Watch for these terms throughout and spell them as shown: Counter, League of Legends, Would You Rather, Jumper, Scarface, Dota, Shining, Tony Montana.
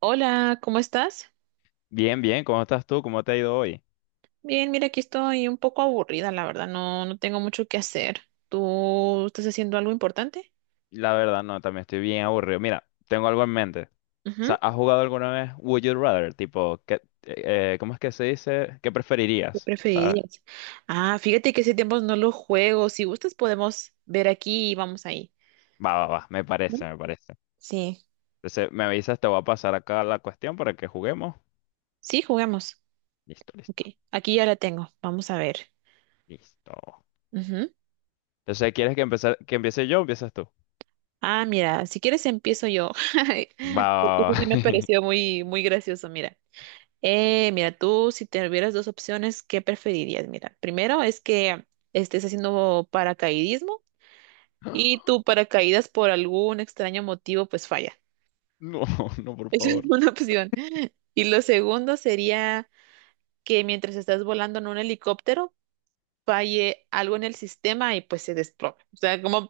Hola, ¿cómo estás? Bien, bien, ¿cómo estás tú? ¿Cómo te ha ido hoy? Bien, mira, aquí estoy un poco aburrida, la verdad, no tengo mucho que hacer. ¿Tú estás haciendo algo importante? La verdad, no, también estoy bien aburrido. Mira, tengo algo en mente. O Ujú. sea, ¿has jugado alguna vez Would You Rather? Tipo, ¿qué, cómo es que se dice? ¿Qué ¿Qué preferirías? ¿Sabes? preferirías? Ah, fíjate que hace tiempo no lo juego. Si gustas, podemos ver aquí y vamos ahí. Va, va, va, me ¿No? parece, me parece. Sí, Entonces, me avisas, te voy a pasar acá la cuestión para que juguemos. sí, jugamos. Listo, Ok, listo, aquí ya la tengo. Vamos a ver. listo. Ujú. Entonces, ¿quieres que empezar, que empiece yo o empiezas tú? Ah, mira, si quieres empiezo yo. Va, Porque va, eso va. sí me pareció muy, muy gracioso, mira. Mira, tú si te hubieras dos opciones, ¿qué preferirías? Mira, primero es que estés haciendo paracaidismo y tu paracaídas por algún extraño motivo pues falla. No, no, por Esa es favor. una opción. Y lo segundo sería que mientras estás volando en un helicóptero falle algo en el sistema y pues se desplome. O sea, ¿cómo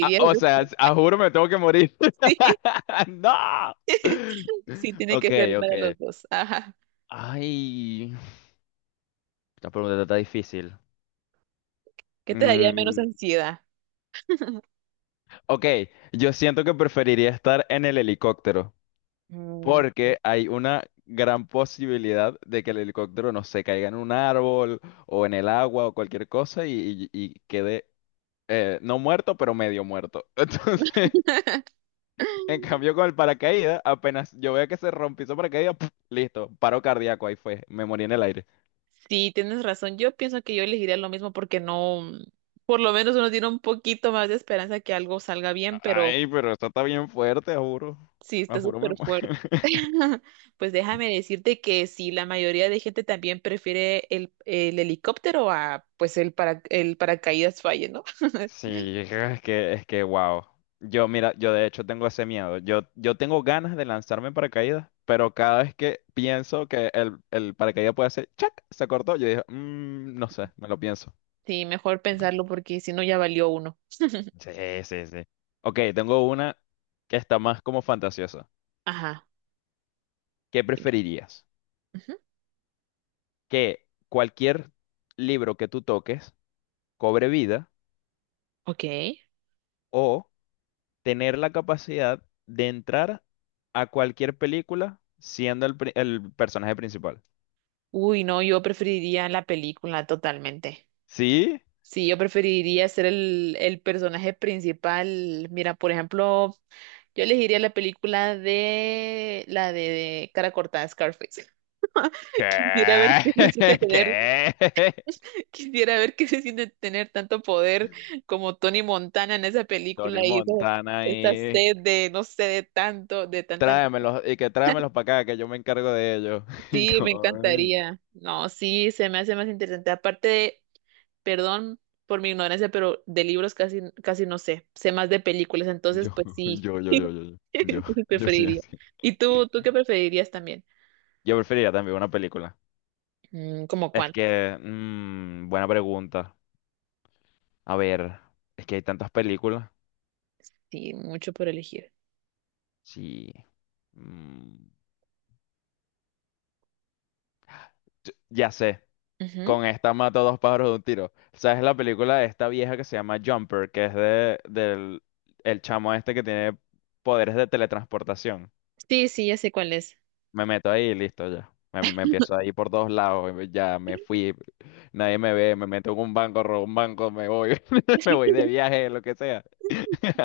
Ah, o sea, a juro me tengo que morir. Sí, ¡No! sí tiene Ok, que ser una de ok. los dos. Ajá. Ay, la pregunta está difícil. ¿Qué te daría menos Mm, ansiedad? ok, yo siento que preferiría estar en el helicóptero Mm. porque hay una gran posibilidad de que el helicóptero no se caiga en un árbol o en el agua o cualquier cosa y quede no muerto, pero medio muerto. Entonces, en cambio, con el paracaídas, apenas yo veo que se rompió ese paracaídas, ¡puf! Listo, paro cardíaco, ahí fue, me morí en el aire. Sí, tienes razón. Yo pienso que yo elegiría lo mismo porque no, mm, por lo menos uno tiene un poquito más de esperanza que algo salga bien, pero Ay, pero eso está bien fuerte, juro. sí, Ah, está juro, súper me muero. fuerte. Pues déjame decirte que sí, la mayoría de gente también prefiere el helicóptero a pues el para el paracaídas falle, ¿no? Sí, es que, wow. Yo, mira, yo de hecho tengo ese miedo. Yo tengo ganas de lanzarme en paracaídas, pero cada vez que pienso que el paracaídas puede hacer, ¡chac! Se cortó, yo digo, "Mm, no sé, me lo pienso". Sí, mejor pensarlo porque si no ya valió uno. Sí, sí, sí. Ok, tengo una que está más como fantasiosa. Ajá. ¿Qué Dime. preferirías? Ujú. Que cualquier libro que tú toques cobre vida Ok. o tener la capacidad de entrar a cualquier película siendo el personaje principal. Uy, no, yo preferiría la película totalmente. ¿Sí? Sí, yo preferiría ser el personaje principal. Mira, por ejemplo, yo elegiría la película de la de Cara Cortada, Scarface. Quisiera ver ¿Qué? qué se siente tener, ¿Qué? quisiera ver qué se siente tener tanto poder como Tony Montana en esa película Tony y esa, Montana esa y sed de, no sé, de tanto, de tanta. Tráemelos para acá que yo me encargo de ellos. Sí, me Ay, encantaría. No, sí, se me hace más interesante. Aparte perdón por mi ignorancia, pero de libros casi, casi no sé, sé más de películas, entonces Yo, pues sí, yo, yo, yo, yo, yo, yo, entonces yo sí preferiría. así. ¿Y tú qué preferirías también? Yo preferiría también una película. Mm, ¿cómo Es cuál? que, mm, buena pregunta. A ver, es que hay tantas películas. Sí, mucho por elegir. Sí, mm, ya sé, Ujú. con esta mato dos pájaros de un tiro. ¿Sabes la película de esta vieja que se llama Jumper? Que es del el chamo este que tiene poderes de teletransportación. Sí, sí, ya sé cuál es. Me meto ahí y listo ya. Me empiezo ahí por todos lados. Ya me fui. Nadie me ve. Me meto en un banco, robo un banco, me voy. Me voy de viaje, lo que sea.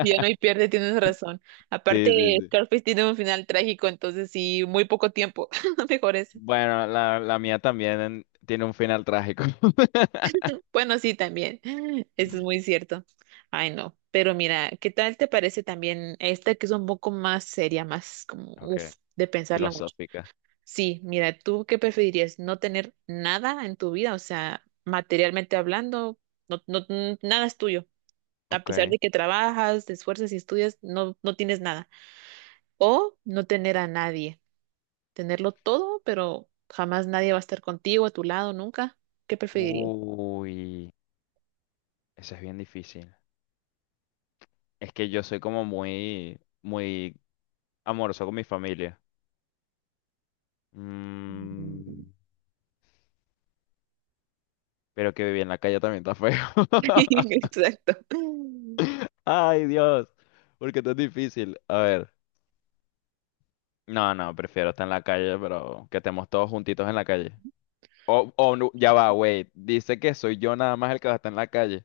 Ya no hay pierde, tienes razón. Aparte, Sí, sí, sí. Scarface tiene un final trágico, entonces sí, muy poco tiempo. Mejor es. Bueno, la mía también tiene un final trágico. Bueno, sí, también. Eso es muy cierto. Ay, no. Pero mira, ¿qué tal te parece también esta que es un poco más seria, más como, Ok. uf, de pensarla mucho? Filosófica. Sí, mira, ¿tú qué preferirías? ¿No tener nada en tu vida? O sea, materialmente hablando, nada es tuyo. A Ok. pesar de que trabajas, te esfuerzas y estudias, no tienes nada. O no tener a nadie. Tenerlo todo, pero jamás nadie va a estar contigo, a tu lado, nunca. ¿Qué preferirías? Uy, eso es bien difícil. Es que yo soy como muy, muy amoroso con mi familia. Mm. Mm, pero que vivir en la calle también está feo. Exacto. Ay, Dios. Porque esto es difícil. A ver. No, no, prefiero estar en la calle, pero que estemos todos juntitos en la calle. O no, ya va, wait. Dice que soy yo nada más el que va a estar en la calle.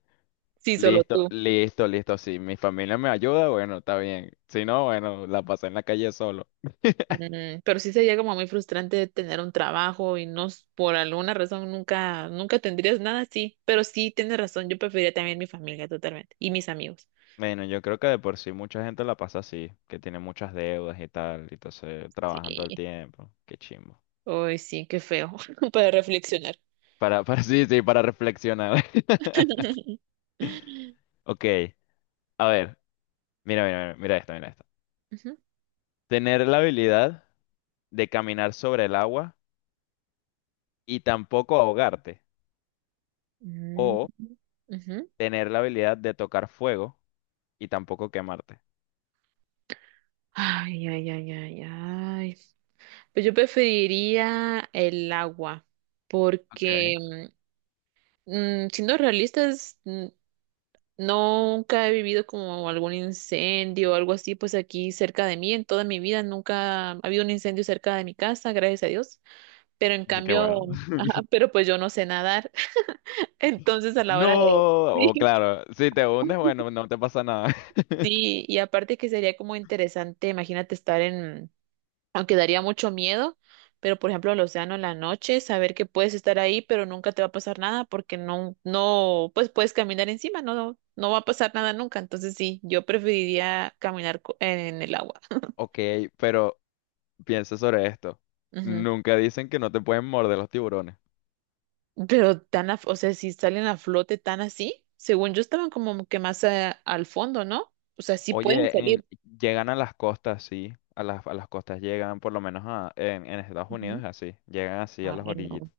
Sí, solo Listo, tú. listo, listo. Si mi familia me ayuda, bueno, está bien. Si no, bueno, la pasé en la calle solo. Mm, pero sí sería como muy frustrante tener un trabajo y no, s- por alguna razón nunca tendrías nada, sí. Pero sí tienes razón, yo preferiría también mi familia totalmente y mis amigos. Bueno, yo creo que de por sí mucha gente la pasa así, que tiene muchas deudas y tal, y entonces trabajan todo el Sí. tiempo. Qué chimbo. Ay, sí, qué feo para reflexionar. Para, sí, sí, para reflexionar. Ok, a ver, mira, mira, mira, mira esto, mira esto. Ujú. Tener la habilidad de caminar sobre el agua y tampoco ahogarte. Mm, O ujú. tener la habilidad de tocar fuego y tampoco quemarte. Ay, ay, ay, ay, ay. Pues yo preferiría el agua, Ok, porque siendo realistas, nunca he vivido como algún incendio o algo así, pues aquí cerca de mí, en toda mi vida nunca ha habido un incendio cerca de mi casa, gracias a Dios. Pero en qué cambio, bueno. ajá, pero pues yo no sé nadar, entonces a la No, hora de... o Sí, claro, si te hundes, bueno, no te pasa nada. sí, y aparte que sería como interesante, imagínate estar en, aunque daría mucho miedo, pero por ejemplo el océano en la noche, saber que puedes estar ahí, pero nunca te va a pasar nada porque no, no, pues puedes caminar encima, no va a pasar nada nunca. Entonces sí, yo preferiría caminar co- en el agua. Ok, pero piensa sobre esto. Ujú. Nunca dicen que no te pueden morder los tiburones. Pero tan, a- o sea, si salen a flote tan así, según yo estaban como que más al fondo, ¿no? O sea, sí pueden Oye, en- salir. Llegan a las costas, sí. A las costas llegan, por lo menos en Estados Ujú. Unidos, así. Llegan así a las Ay, no. orillitas.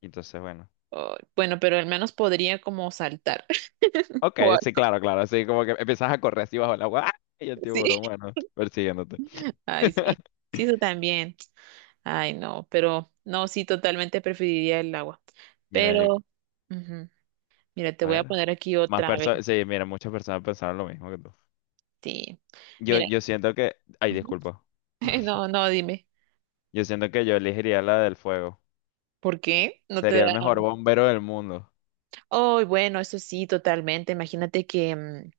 Entonces, bueno. Ay, bueno, pero al menos podría como saltar. Ok, o sí, algo. claro, claro. Así como que empiezas a correr así bajo el agua. ¡Ah! Y el Sí. tiburón, bueno, persiguiéndote. Ay, sí. Sí, eso también. Ay, no, pero no, sí, totalmente preferiría el agua. Mira, yo- Pero, ujú, mira, te a voy a ver. poner aquí Más otra, a ver, personas, sí, mira, muchas personas pensaron lo mismo que tú. sí. Yo, Mira, yo siento que... Ay, ujú, disculpa. no, no, dime, Yo siento que yo elegiría la del fuego. ¿por qué? No te da... Sería el mejor bombero del mundo. Oh, bueno, eso sí, totalmente. Imagínate que, mm,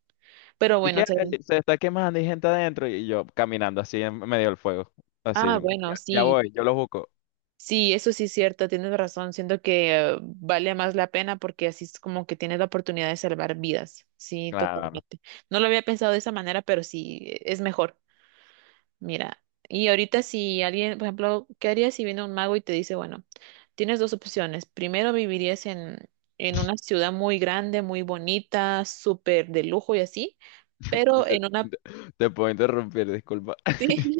pero ¿Y bueno, o qué sea, hay? Se está quemando y gente adentro. Y yo caminando así en medio del fuego. ah, Así. bueno, Ya, ya sí, voy, yo lo busco. sí, eso sí es cierto, tienes razón. Siento que vale más la pena porque así es como que tienes la oportunidad de salvar vidas. Sí, Claro, no. totalmente. No lo había pensado de esa manera, pero sí, e- es mejor. Mira, y ahorita si alguien, por ejemplo, ¿qué harías si viene un mago y te dice, bueno, tienes dos opciones. Primero vivirías en una ciudad muy grande, muy bonita, súper de lujo y así, pero en una... Te puedo interrumpir, disculpa. Sí.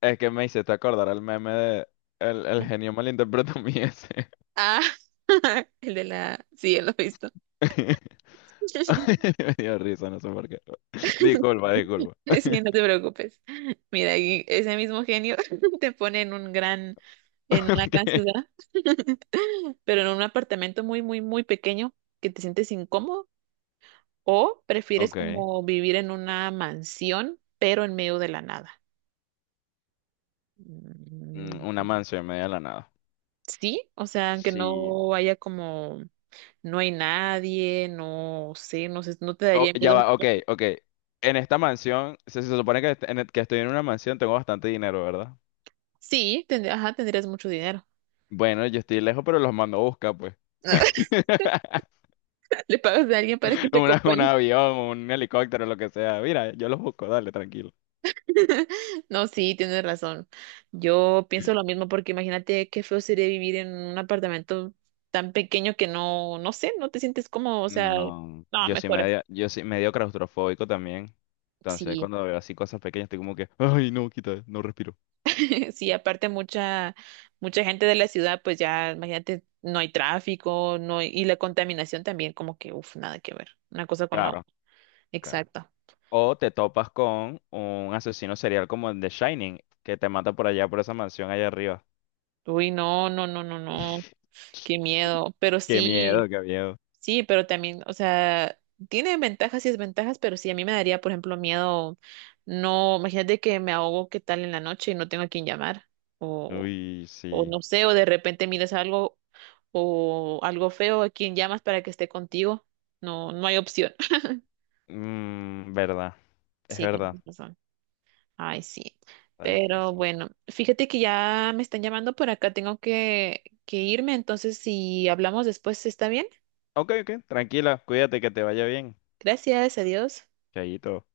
Es que me hiciste acordar el meme de... El genio malinterpretó mi ese. Ah, el de la... Sí, él lo he visto. Me dio risa, no sé por qué. Disculpa, disculpa. Sí, no te preocupes. Mira, y ese mismo genio te pone en un gran, en una gran Ok. ciudad, pero en un apartamento muy, muy, muy pequeño que te sientes incómodo. ¿O prefieres Ok. como vivir en una mansión, pero en medio de la nada? Mm, Mm, una mansión en medio de la nada. sí, o sea, aunque Sí, no haya como, no hay nadie, no sé, no sé, no te oh, daría ya miedo. va, ok, ok. En esta mansión, se supone que, est- en e, que estoy en una mansión, tengo bastante dinero, ¿verdad? Sí, tendr- ajá, tendrías mucho dinero. Bueno, yo estoy lejos, pero los mando a buscar, pues. Le pagas a alguien para que te Una- un acompañe. avión, un helicóptero, lo que sea. Mira, yo los busco, dale, tranquilo. No, sí, tienes razón. Yo pienso lo mismo porque imagínate qué feo sería vivir en un apartamento tan pequeño que no sé, no te sientes cómodo, o sea, No, no, mejor así. Yo soy medio claustrofóbico también. Entonces, Sí, cuando veo así cosas pequeñas, estoy como que, ay, no, quita, no respiro. sí, aparte mucha, mucha gente de la ciudad, pues ya, imagínate, no hay tráfico, no hay- y la contaminación también, como que, uff, nada que ver, una cosa con la Claro, otra. claro. Exacto. O te topas con un asesino serial como el de Shining, que te mata por allá, por esa mansión allá arriba. Uy, no, no, no, no, no, qué miedo. Pero Qué sí, miedo, qué miedo. sí, pero también, o sea, tiene ventajas y desventajas, pero sí, a mí me daría, por ejemplo, miedo, no, imagínate que me ahogo, qué tal en la noche y no tengo a quién llamar, o, Uy, o sí. no sé, o de repente miras algo o algo feo a quien llamas para que esté contigo. No, no hay opción. Mm, verdad, es Sí, verdad. tienes razón. Ay, sí. Está Pero difícil. bueno, fíjate que ya me están llamando por acá, tengo que irme, entonces si hablamos después, ¿está bien? Ok, ok, tranquila, cuídate que te vaya bien. Gracias, adiós. Chayito.